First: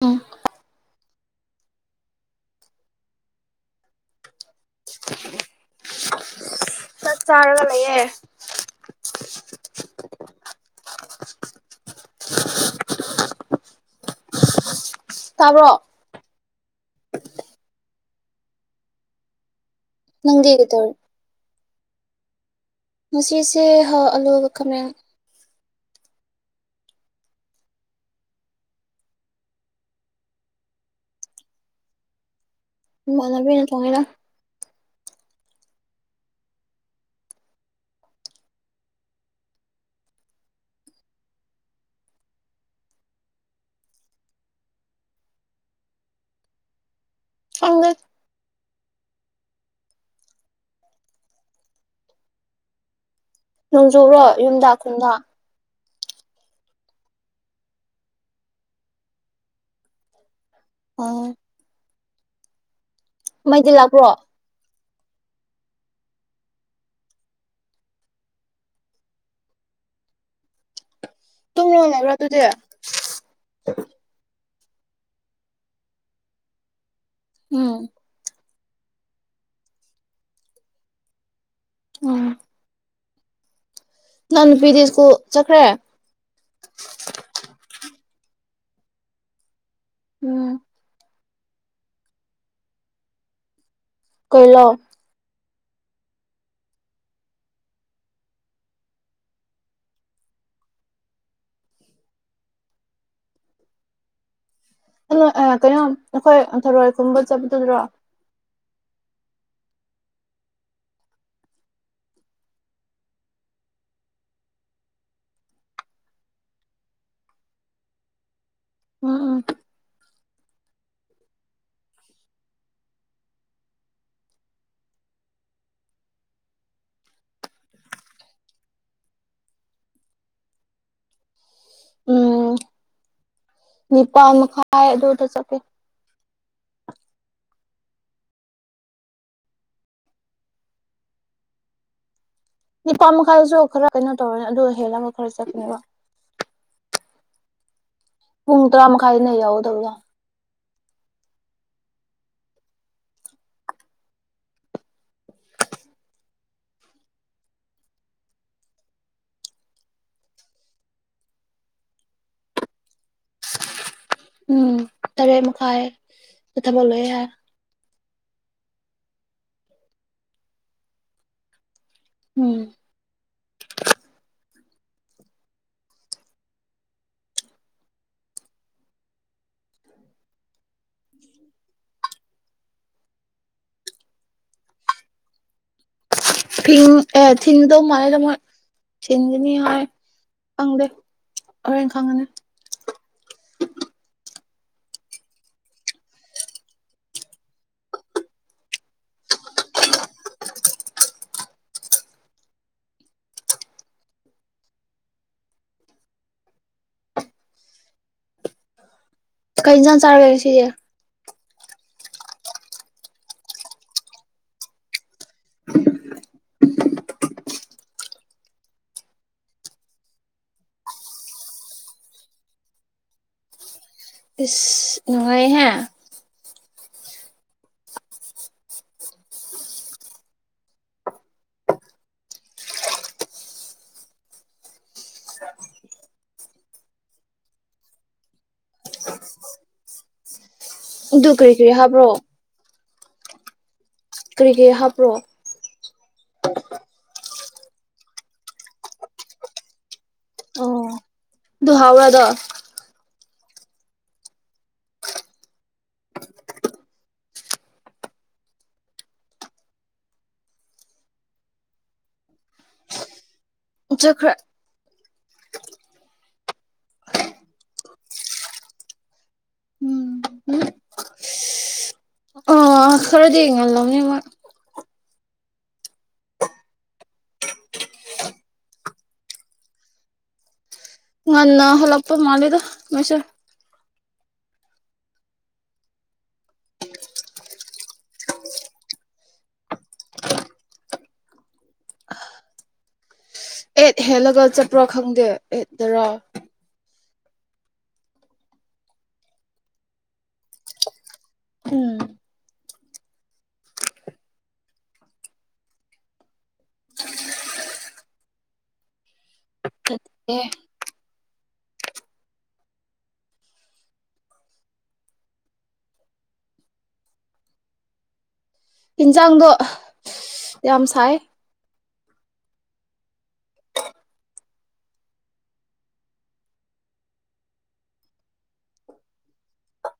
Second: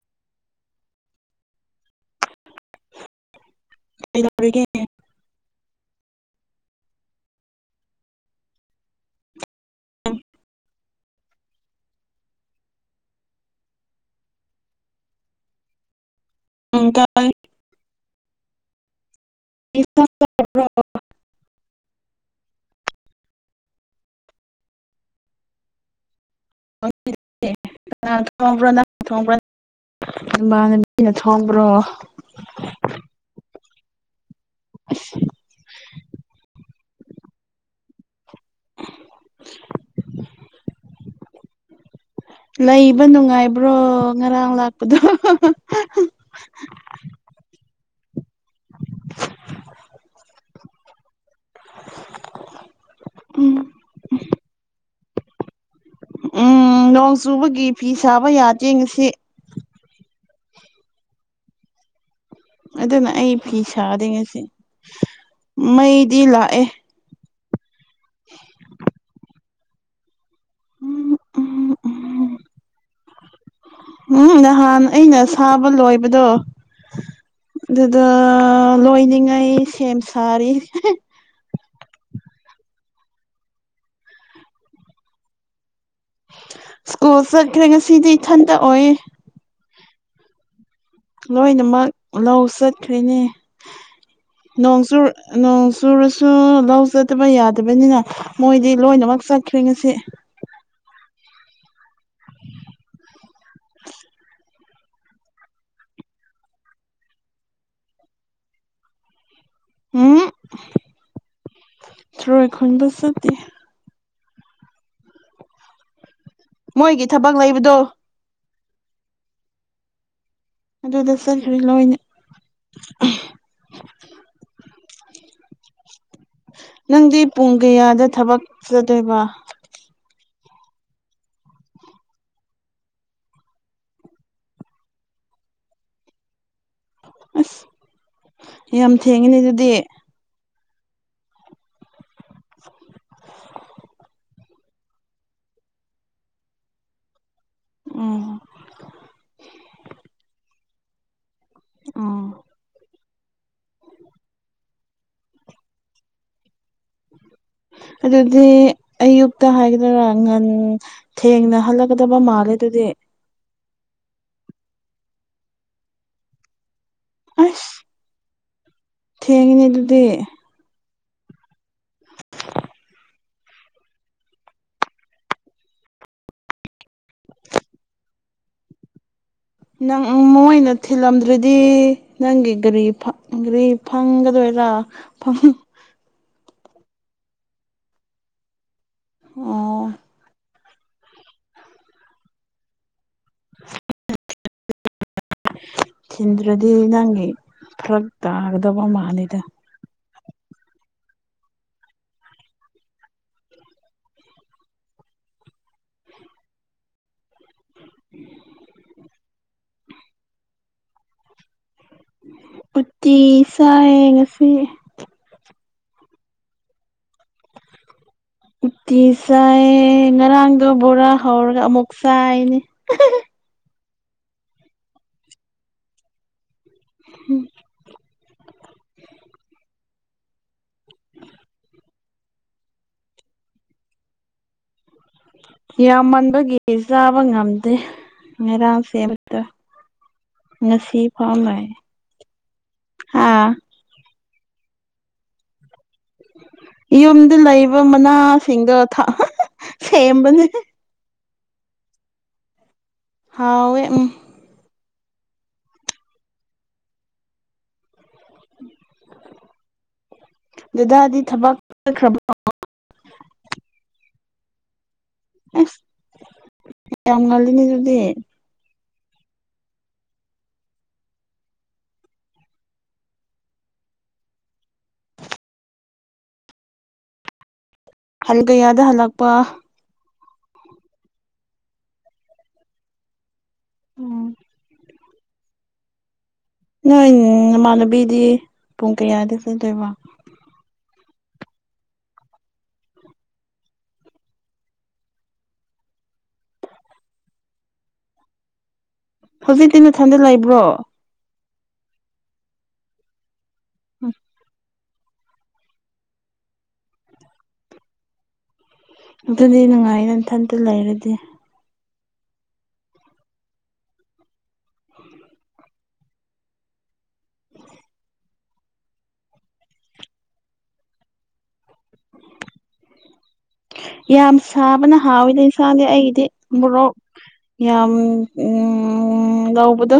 ꯎꯝ ꯔꯒ ꯎ ꯆꯠ ꯆꯥꯔꯒ ꯂꯩꯌꯦ ꯇꯔꯛ ꯑ ꯅꯪꯗꯤ ꯀꯥꯏ꯭ꯔꯣ ꯀꯩꯗꯧꯔꯤ ꯉꯁꯤꯁꯦ ꯑꯂꯨ ꯀꯃ ꯅꯪ ꯊꯣꯡꯕ꯭ꯔꯣ ꯅꯪ ꯊꯣꯡꯕ꯭ꯔꯣ ꯅ ꯝꯕꯩꯅ ꯊꯣꯡꯕ꯭ꯔꯣ ꯃꯅꯕꯤꯅ ꯆꯦꯅ ꯑ [unintelligible] ꯂꯩꯕ ꯅꯨꯡꯉꯥꯏꯕ꯭ꯔꯣ ꯉꯔꯥꯡ ꯂꯥꯛꯄꯗꯣ ꯐꯪꯗ [inaudible] ꯅꯣꯡꯖꯨꯨꯔꯣ ꯌꯨꯝꯗ ꯈꯨꯨꯝꯗ ꯎꯝ ꯅꯣꯡ ꯆꯨꯕꯒꯤ ꯐꯤ ꯁꯥꯕ ꯌꯥꯗꯦ ꯉꯁꯤ ꯑꯣ ꯑꯗꯨꯅ ꯑꯩ ꯐꯤ ꯃꯩꯗꯤ ꯁꯥꯗ ꯂꯥꯛꯄ꯭ꯔꯣ ꯉꯁꯤ ꯃꯩꯗꯤ ꯂꯥꯛꯑꯦ [unintelligible] ꯇꯨꯡ ꯎꯝ ꯌꯣꯟꯕ꯭ꯔꯣ ꯑꯗꯨꯗꯤ ꯎꯝ ꯅꯍꯥꯟ ꯑꯩꯅ ꯁꯥꯕ ꯂꯣꯏꯕꯗꯣ ꯎꯝ ꯑꯗꯨꯗ ꯂꯣꯏꯅꯤꯡꯉꯥꯏ ꯁꯦꯝ ꯁꯥꯔꯤ ꯎꯝ ꯅꯪ ꯅꯨꯄꯤꯗꯤ ꯁ꯭ꯀꯨꯜ ꯆꯠꯈ꯭ꯔꯦ ꯁ꯭ꯀꯨꯜ ꯆꯠꯈ꯭ꯔꯦ ꯉꯁꯤꯗꯤ ꯏꯊꯟꯇ ꯑꯣꯏꯌꯦ ꯎꯝ ꯂꯣꯏꯅꯃꯛ ꯂꯧ ꯆꯠꯈ꯭ꯔꯦꯅꯦ ꯀꯩꯂꯣ ꯅꯣꯡꯖꯨ ꯅꯣꯡ ꯆꯨꯔꯁꯨ ꯂꯧ ꯆꯗꯕ ꯌꯥꯗꯕꯅꯤꯅ ꯃꯣꯏꯗꯤ ꯂꯣꯏꯅꯃꯛ ꯆꯠꯈ꯭ꯔꯦ ꯉꯁꯤ ꯍꯂꯣ ꯀꯩꯅꯣ ꯑꯩꯈꯣꯏ ꯊꯔꯣꯏ ꯈꯨꯝꯕ ꯆꯠꯄꯗꯨꯗ꯭ꯔꯣ ꯎꯝ ꯊꯔꯣꯏ ꯈꯟꯕ ꯆꯠꯇꯦ ꯃꯣꯏꯒꯤ ꯊꯕꯛ ꯂꯩꯕꯗꯣ ꯎꯝ ꯎꯝ ꯑꯗꯨꯗ ꯆꯠꯈꯔꯤ ꯂꯣꯏ ꯅꯪꯗꯤ ꯄꯨꯡ ꯀꯌꯥꯗ ꯊꯕꯛ ꯆꯗꯣꯏꯕ ꯎꯝ ꯅꯤꯄꯥꯟꯥꯏ ꯑꯗꯨꯗ ꯆꯀꯦ ꯑꯁ ꯌꯥꯝ ꯊꯦꯡꯉꯤꯅꯦ ꯑꯗꯨꯗꯤ ꯅꯤꯄꯥ ꯃꯈꯥꯏꯁꯨ ꯈꯔ ꯀꯩꯅꯣ ꯇꯧꯔꯅꯤ ꯑꯗꯨ ꯍꯦꯜꯂꯒ ꯈꯔ ꯆꯠꯅꯦꯕ ꯎꯝ ꯄꯨꯡ ꯇꯔꯥ ꯃꯈꯥꯏꯗꯅ ꯌꯥꯎꯗꯧꯖ ꯑꯥ ꯑꯗꯨꯗꯤ ꯑꯌꯨꯛꯇ ꯍꯥꯏꯒꯗꯣꯏꯔꯥ ꯉꯟ ꯊꯦꯡꯅ ꯍꯜꯂꯛꯀꯗꯕ ꯃꯥꯜꯂꯦ ꯑꯗꯨꯗꯤ ꯎꯝ ꯇꯔꯦꯠ ꯃꯈꯥꯏ ꯊꯕꯛ ꯂꯣꯏꯦ ꯌꯥꯔꯦ ꯑꯁ ꯊꯦꯡꯉꯤꯅꯦ ꯑꯗꯨꯗꯤ ꯎꯝ ꯅꯪ ꯃꯣꯏꯅ ꯊꯤꯜꯂꯝꯗ꯭ꯔꯗꯤ ꯅꯪꯒꯤ ꯒꯥꯔꯤ ꯒꯥꯔꯤ ꯐꯪꯒꯗꯣꯏꯔꯥ ꯐꯪ ꯊꯤꯟ ꯑꯦ ꯊꯤꯟꯗ ꯃꯔꯦ ꯇꯃ ꯊꯤꯟꯗꯅꯤ ꯍꯥꯏ ꯑꯣ ꯐꯪꯗꯦ ꯍꯣꯔꯦꯟ ꯈꯪꯒꯅꯤ ꯑ ꯊꯤꯟꯗ꯭ꯔꯗꯤ ꯅꯪꯒꯤ ꯐꯔꯛ ꯇꯥꯒꯗꯕ ꯃꯥꯅꯤꯗ ꯀꯩ ꯏꯟꯖꯥꯟ ꯆꯥꯔꯒꯦ ꯁꯤꯁꯦ ꯎꯇꯤ ꯁꯥꯏꯌꯦ ꯉꯁꯤ ꯎꯇꯤ ꯆꯥꯏ ꯉꯔꯥꯡꯒ ꯕꯣꯔꯥ ꯍꯧꯔꯒ ꯑꯃꯨꯛ ꯆꯥꯏꯅꯦ ꯏꯁ ꯅꯨꯡꯉꯥꯏꯍꯦ ꯎꯝ ꯌꯥꯝꯃꯟꯕꯒꯤ ꯆꯥꯕ ꯉꯝꯗꯦ ꯉꯩꯔꯥꯡ ꯁꯦꯝ ꯑꯕꯇ ꯉꯁꯤ ꯑꯗꯨ ꯐꯥꯎ ꯀꯔꯤ ꯂꯩ ꯀꯔꯤ ꯍꯥꯞꯄ꯭ꯔꯣ ꯀꯔꯤ ꯀꯔꯤ ꯍꯥꯞꯄ꯭ꯔꯣ ꯌꯨꯝꯗ ꯂꯩꯕ ꯃꯅꯥꯁꯤꯡꯗꯣ ꯁꯦꯝꯕꯅꯦ ꯑꯣ ꯑꯗꯨ ꯍꯥꯕ꯭ꯔꯗꯣ ꯍꯥꯎꯋꯦ ꯎꯝ ꯗꯦꯗꯥꯗꯤ ꯊꯕꯛꯆꯠꯈ꯭ꯔꯕ ꯆꯈ꯭ꯔꯦ ꯑꯁ ꯌꯥꯝ ꯉꯜꯂꯤꯅꯦ ꯑꯗꯨꯗꯤ ꯎꯝ ꯑꯣ ꯈꯔꯗꯤ ꯉꯜꯂꯝꯅꯤ ꯃꯣꯏ ꯍꯜꯒꯌꯥꯗ ꯍꯜꯂꯛꯄ ꯉꯟꯅ ꯍꯜꯂꯄ ꯃꯥꯂꯦꯗ ꯃꯣꯏꯁꯦ ꯎꯝ ꯅꯣꯏ ꯅꯃꯥꯟꯅꯕꯤꯗꯤ ꯄꯨꯡ ꯀꯌꯥꯗꯤ ꯄꯨꯗꯣꯏꯕ ꯑꯦꯠ ꯍꯦꯜꯂꯒ ꯆꯠꯄ꯭ꯔꯣ ꯈꯪꯗꯦ ꯑꯦꯠꯗꯔꯣ ꯍꯧꯖꯤꯛꯇꯤ ꯃꯊꯟꯗ ꯂꯩꯕ꯭ꯔꯣ ꯎꯝ ꯎꯝ ꯑꯗꯨꯗꯤ ꯅꯨꯡꯉꯥꯏ ꯑꯦ ꯏꯟꯊꯟꯇ ꯂꯩꯔꯗꯤ ꯎ ꯏꯟꯖꯥꯡꯗꯣ ꯌꯥꯝ ꯁꯥꯏ [unintelligible] ꯌꯥꯝ ꯁꯥꯕꯅ ꯍꯥꯎꯋꯤꯅꯦ ꯏꯟꯁꯥꯡꯗꯤ ꯑꯩꯒꯤꯗꯤ ꯃꯣꯔꯣꯛ ꯌꯥꯝ ꯎ ꯂꯧꯕꯗꯣ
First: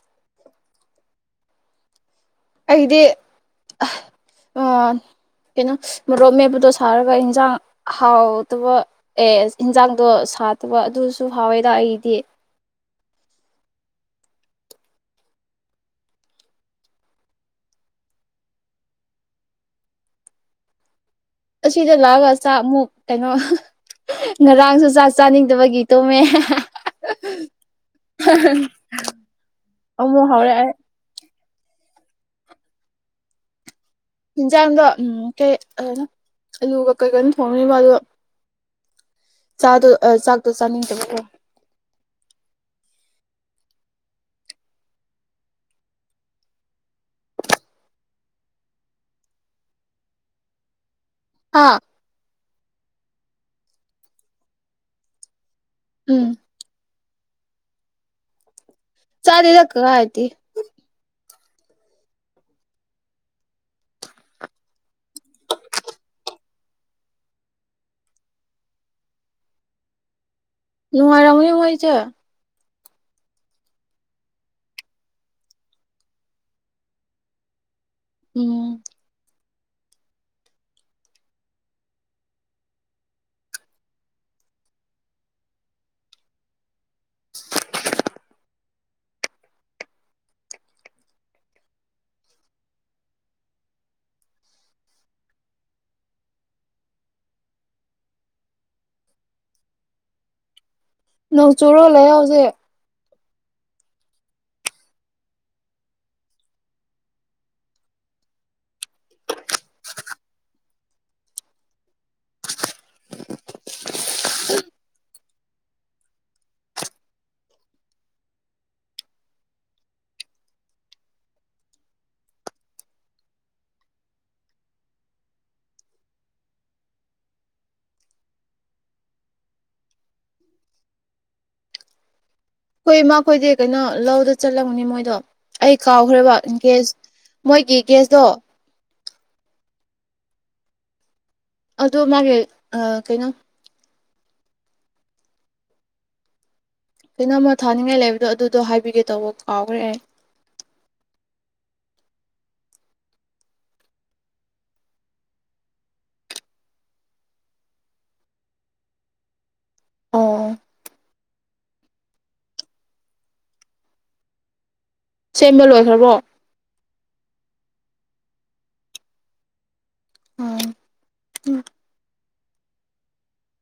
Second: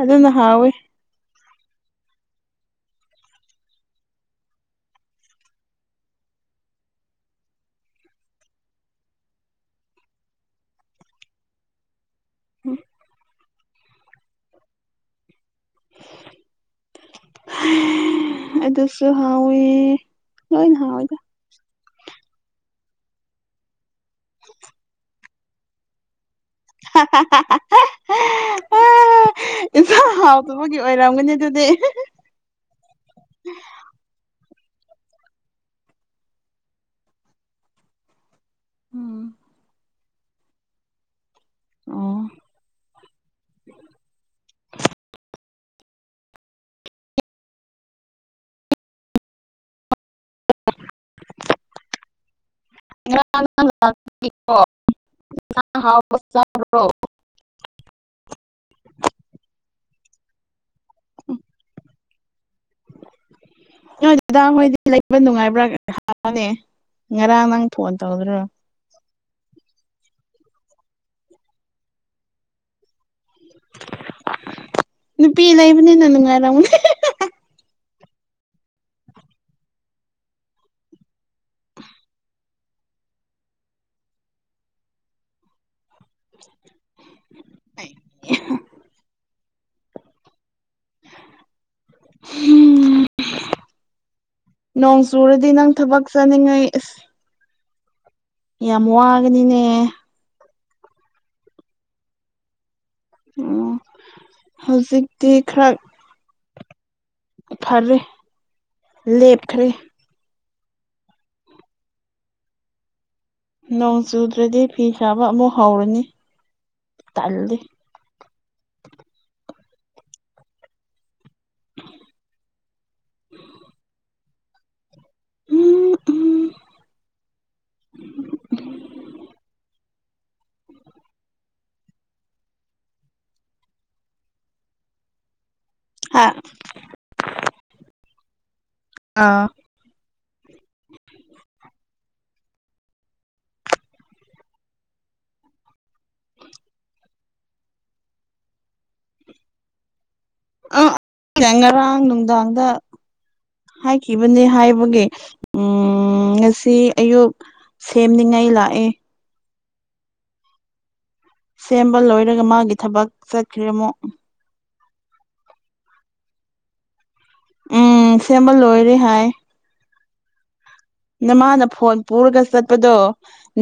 ꯑꯗꯨꯅ ꯍꯥꯎꯋꯦ ꯑꯩꯗꯤ ꯑ ꯀꯩꯅꯣ ꯃꯔꯣꯛ ꯃꯦꯄꯗꯣ ꯁꯥꯔꯒ ꯏꯟꯖꯥꯡ ꯍꯥꯎꯗꯕ ꯑꯦꯁ ꯌꯦꯟꯖꯥꯡꯗꯣ ꯁꯥꯠꯇꯕ ꯑꯗꯨꯁꯨ ꯍꯥꯎꯋꯦꯗ ꯑꯩꯗꯤ ꯍ ꯑꯗꯨꯁꯨ ꯍꯥꯎꯋ ꯂꯣꯏꯅ ꯍꯥꯎꯋꯤꯗ ꯑꯁꯤꯗ ꯂꯥꯛꯑꯒ ꯆ ꯑꯃꯨꯛ ꯀꯩꯅꯣ ꯉꯔꯥꯡꯁꯨ ꯆꯥ ꯆꯥꯅꯤꯡꯗꯕꯒꯤ ꯇꯣꯝꯃꯦ ꯏꯁꯥ ꯑꯃꯨꯛ ꯍꯧꯔꯛꯑꯦ ꯍꯥꯎꯗꯨꯕꯒꯤ ꯑꯣꯏꯔꯝꯒꯅꯤ ꯑꯗꯨꯗꯤ ꯌꯦꯟꯖꯥꯡꯗꯣ ꯎꯝ ꯀꯩ ꯑꯗꯨ ꯑꯂꯨꯒ ꯀꯩꯀꯅ ꯊꯣꯡꯉꯔꯤꯕ ꯑꯗꯣ ꯎꯝ ꯆꯥꯗꯣ ꯆꯥꯛꯗꯣ ꯆꯥꯅꯤ ꯆꯣ ꯑꯣ ꯑꯥ ꯎꯝ [unintelligible] ꯆꯥꯂꯤ ꯅꯥꯛꯀ ꯀꯥꯏꯗꯤ ꯅ ꯑꯗꯨꯗꯥ ꯍꯣꯏꯗꯤ ꯂꯩꯕ ꯅꯨꯡꯉꯥꯏꯕ꯭ꯔꯥꯅꯤ ꯉꯔꯥꯡ ꯅꯪ ꯐꯣꯟ ꯇꯧꯗꯣ ꯅꯅꯨꯡꯉꯔꯝ ꯑꯣꯏꯁ ꯅꯨꯄꯤ ꯂꯩꯕꯅꯤꯅ ꯅꯨꯡꯉꯥꯏꯔꯝꯅꯦ ꯎꯝ [inaudible] [unintelligible] ꯎꯝ [unintelligible] ꯅꯣꯡ ꯆꯨꯔꯗꯤ ꯅꯪ ꯊꯕꯛ ꯆꯥꯅꯤꯡꯉꯩ ꯑ ꯌꯥꯝ ꯋꯥꯒꯅꯤꯅꯦ ꯅꯣꯡ ꯆꯨꯔꯣꯜꯂ ꯌꯥꯎꯁꯦ ꯑꯣ ꯍꯧꯖꯤꯛꯇꯤ ꯈꯔ ꯐꯔꯦ ꯂꯦꯞꯈ꯭ꯔꯦ ꯅꯣꯡ ꯆꯨꯗ꯭ꯔꯗꯤ ꯐꯤ ꯁꯥꯕ ꯑꯃꯨꯛ ꯍꯧꯔꯅꯤ ꯇꯜꯂꯤ ꯎꯝ ꯎꯝ ꯍꯈꯣꯏ ꯃꯈꯣꯏꯗꯤ ꯀꯩꯅꯣ ꯂꯧꯗ ꯆꯠꯂꯝꯒꯅꯤ ꯃꯣꯏꯗꯣ ꯑꯩ ꯍꯥ ꯀꯥꯎꯈ꯭ꯔꯦꯕ ꯏꯟ ꯀꯦꯁ ꯃꯣꯏꯒꯤ ꯒ꯭ꯁꯇꯣ ꯑꯥ ꯑꯗꯣ ꯃꯥꯒꯤ ꯀꯩꯅꯣ ꯀꯩꯅꯣꯝꯃ ꯊꯥꯅꯤꯡꯉꯥꯏ ꯂꯩꯕꯗꯣ ꯑꯗꯨꯗꯣ ꯍꯥꯏꯕꯤꯒꯦ ꯇꯧꯕ ꯀꯥꯎꯈ꯭ꯔꯦ ꯑꯦ ꯑ ꯉꯔꯥꯡ ꯅꯨꯡꯗꯥꯡꯗ ꯍꯥꯏꯈꯤꯕꯅꯤ ꯍꯥꯏꯕꯒꯤ ꯎꯝ ꯉꯁꯤ ꯑꯌꯨꯛ ꯁꯦꯝꯅꯤꯡꯉꯥꯏ ꯂꯥꯛꯑꯦ ꯑꯣ ꯁꯦꯝꯕ ꯂꯣꯏꯔꯒ ꯃꯥꯒꯤ ꯊꯕꯛ ꯆꯠꯈ꯭ꯔꯦ ꯑꯃꯨꯛ ꯁꯦꯝꯕ ꯂꯣꯏꯈ꯭ꯔꯕꯣ ꯎꯝ ꯁꯦꯝꯕ ꯂꯣꯏꯔꯦ ꯍꯥꯏ ꯎꯝ ꯅꯃꯥꯅ ꯐꯣꯟ ꯄꯨꯔꯒ ꯆꯠꯄꯗꯣ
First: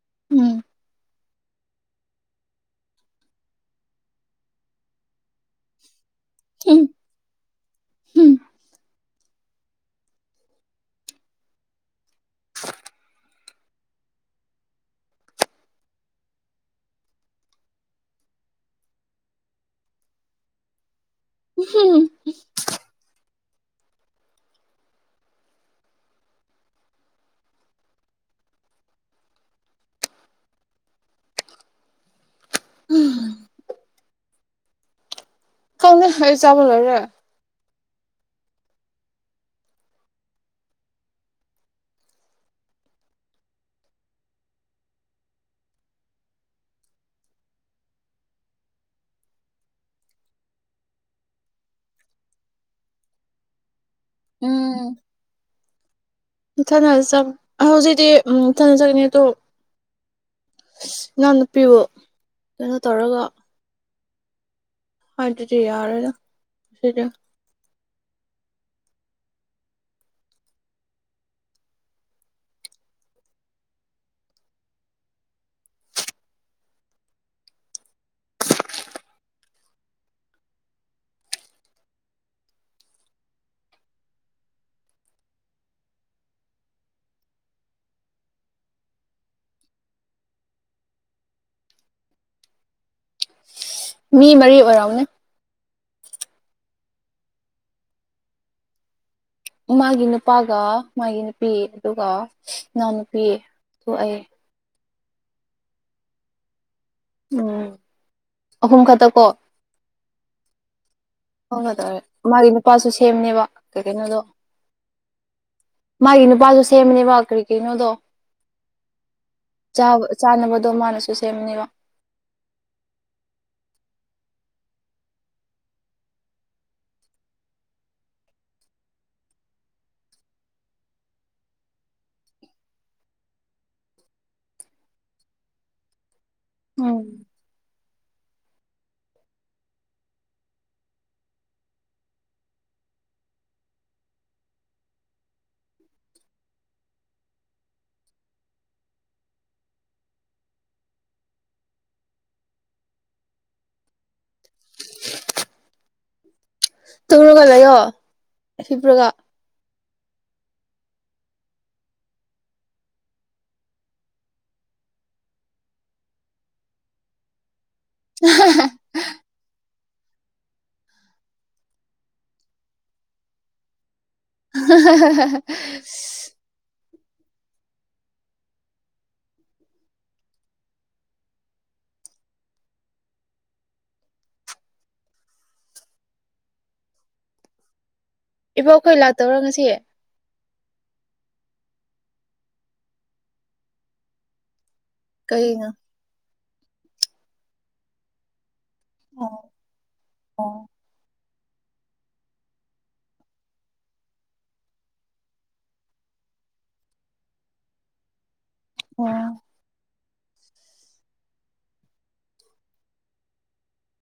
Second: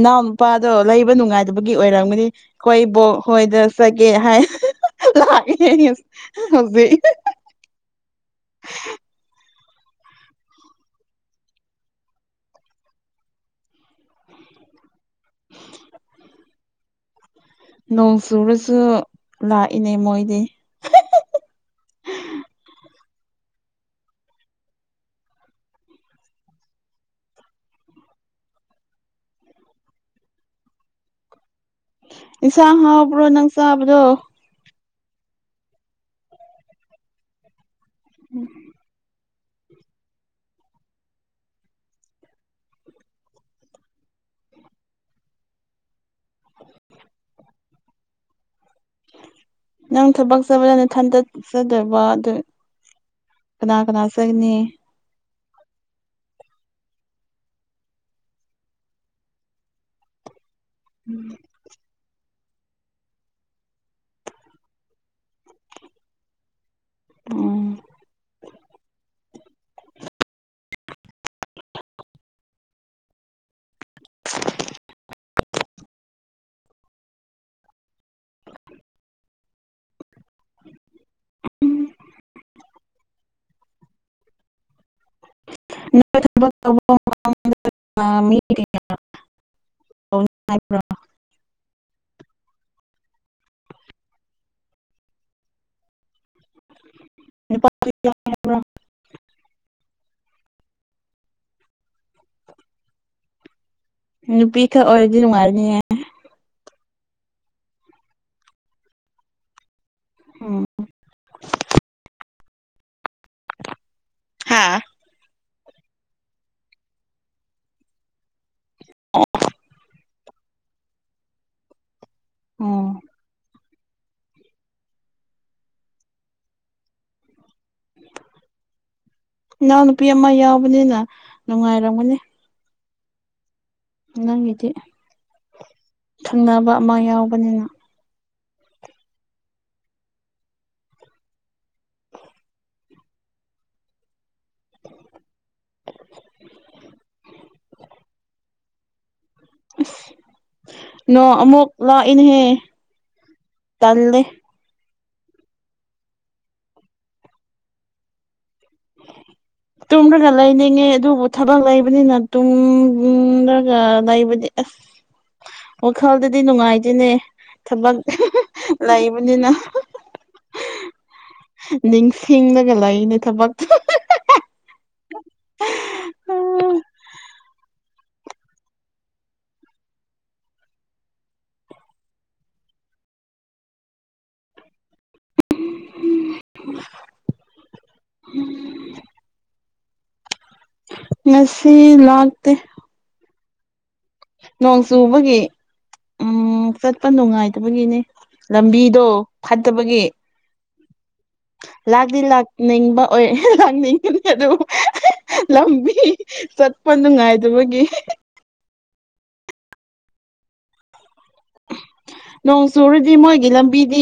ꯅꯅꯥꯎ ꯎꯝ ꯅꯨꯄꯥꯗꯣ ꯂꯩꯕ ꯅꯨꯡꯉꯥꯏꯗꯕꯒꯤ ꯑꯣꯏꯔꯝꯒꯅꯤ ꯑꯩꯈꯣꯏꯕꯨ ꯍꯣꯏꯗ ꯆꯒꯦ ꯍꯥꯏ ꯂꯦ ꯍꯅꯤ ꯍꯧꯖꯤꯦ ꯎꯝ ꯅꯣꯡ ꯆꯨꯔꯁꯨ ꯂꯥꯛꯏꯅꯦ ꯃꯣꯏꯗꯤ [unintelligible] ꯏꯟꯁꯥꯡ ꯍꯥꯎꯕ꯭ꯔꯣ ꯅꯪ ꯆꯥꯕꯗꯣ ꯀꯪꯑ ꯑꯩ ꯆꯕ ꯂꯣꯏꯔꯦ ꯎꯝ ꯅꯪ ꯊꯕꯛ ꯆꯕꯗ ꯅꯊꯟꯇ ꯆꯗꯔꯕꫭ ꯑꯗꯨ ꯀꯅꯥ ꯀꯅꯥ ꯆꯠꯒꯅꯤ ꯎꯝ ꯏꯊꯅ ꯍꯧꯖꯤꯛꯇꯤ ꯎꯝ ꯏ ꯊꯅ ꯆꯠꯅꯤ ꯑꯗꯣ ꯏꯅꯥꯎ ꯅꯨꯨꯄꯤꯕꯨ ꯀꯩꯅꯣ ꯇꯧꯔꯒ ꯍ ꯌꯥꯔ ꯑꯣꯝ [unintelligible] [unintelligible] [unintelligible] ꯃꯤ ꯃꯔꯤ ꯑꯣꯏꯔꯎꯅꯦ ꯭ꯔꯣ [unintelligible] ꯃꯥꯒꯤ ꯅꯨꯄꯥꯒ ꯃꯥꯒꯤ ꯅꯨꯄꯤ ꯑꯗꯨꯒ ꯏꯅꯥꯎ ꯅꯨꯨꯄꯤ ꯑꯩ ꯅꯨꯄꯤꯈꯛ ꯑꯣꯏꯔꯗꯤ ꯅꯨꯡꯉꯥꯏꯔꯅꯤꯍ ꯎꯝ ꯑꯍꯨꯝ ꯈꯛꯇꯀꯣ ꯎꯝ ꯐꯪꯒꯗꯧꯔꯦ ꯃꯥꯒꯤ ꯅꯨꯄꯥꯁꯨ ꯁꯦꯝꯅꯦꯕ ꯀꯩ ꯀꯩꯅꯣꯗꯣ ꯍꯥ ꯃꯥꯒꯤ ꯅꯨꯄꯥꯁꯨ ꯁꯦꯝꯕꯅꯦꯕ ꯀꯔꯤ ꯀꯔꯤꯅꯣꯗꯣ ꯆꯥꯅꯕꯗꯣ ꯃꯥꯅꯁꯨ ꯁꯦꯝꯅꯦꯕ ꯎꯝ ꯏꯅꯥꯎꯅꯨꯄꯤ ꯑꯃ ꯌꯥꯎꯕꯅꯤꯅ ꯅꯨꯡꯉꯥꯏꯔꯝꯒꯅꯤ ꯅꯪꯒꯤꯗꯤ ꯊꯪꯅꯕ ꯑꯃ ꯎꯝ ꯌꯥꯎꯕꯅꯤꯅ [inaudible] ꯑ ꯅꯣꯡ ꯑꯃꯨꯛ ꯂꯥꯛꯏꯅꯦꯍꯦ ꯇꯜꯂꯦ ꯇꯨꯔꯒ ꯂꯩꯌꯣ ꯍꯄ꯭ꯔꯒ [inaudible] ꯇꯨꯝꯗ꯭ꯔꯒ ꯂꯩꯅꯤꯡꯉꯦ ꯑꯗꯨꯕꯨ ꯊꯕꯛ ꯂꯩꯕꯅꯤꯅ ꯇꯨꯡꯗ꯭ꯔꯒ ꯂꯩꯕꯗꯤ ꯑꯁ ꯋꯥꯈꯜꯗꯗꯤ ꯅꯨꯡꯉꯥꯏꯇꯅꯦ ꯊꯕꯛ ꯑꯍꯥ ꯍꯥ ꯂꯩꯕꯅꯤꯅ ꯅꯤꯡꯁꯤꯡꯂꯒ ꯂꯩꯅꯦ ꯊꯕꯛ [inaudible] ꯍꯥꯍꯥꯍꯥꯍꯥ ꯎꯝ ꯎꯝ [unintelligible] ꯏꯕꯣ ꯑꯩꯈꯣꯏ ꯂꯥꯛꯇꯧꯔꯣ ꯉꯁꯤ ꯃꯁꯤ ꯂꯥꯛꯇꯦ ꯅꯣꯡ ꯆꯨꯕꯒꯤ ꯀꯩꯅꯣ ꯎ ꯆꯠꯄ ꯅꯨꯡꯉꯥꯏꯇꯕꯒꯤꯅꯦ ꯂꯝꯕꯤꯗꯣ ꯑꯣ ꯐꯠꯇꯕꯒꯤ ꯑꯣ ꯂꯥꯛꯇ ꯂꯥꯛꯅꯤꯡꯕ ꯑꯣꯏ ꯂꯥꯛꯅꯤꯡꯕꯅꯤ ꯑꯗꯨ ꯂꯝꯕꯤ ꯆꯠꯄ ꯅꯨꯡꯉꯥꯏꯗꯕꯒꯤ ꯑꯣ ꯅꯣꯡ ꯆꯨꯔꯗꯤ ꯃꯣꯏꯒꯤ ꯂꯝꯕꯤꯗꯤ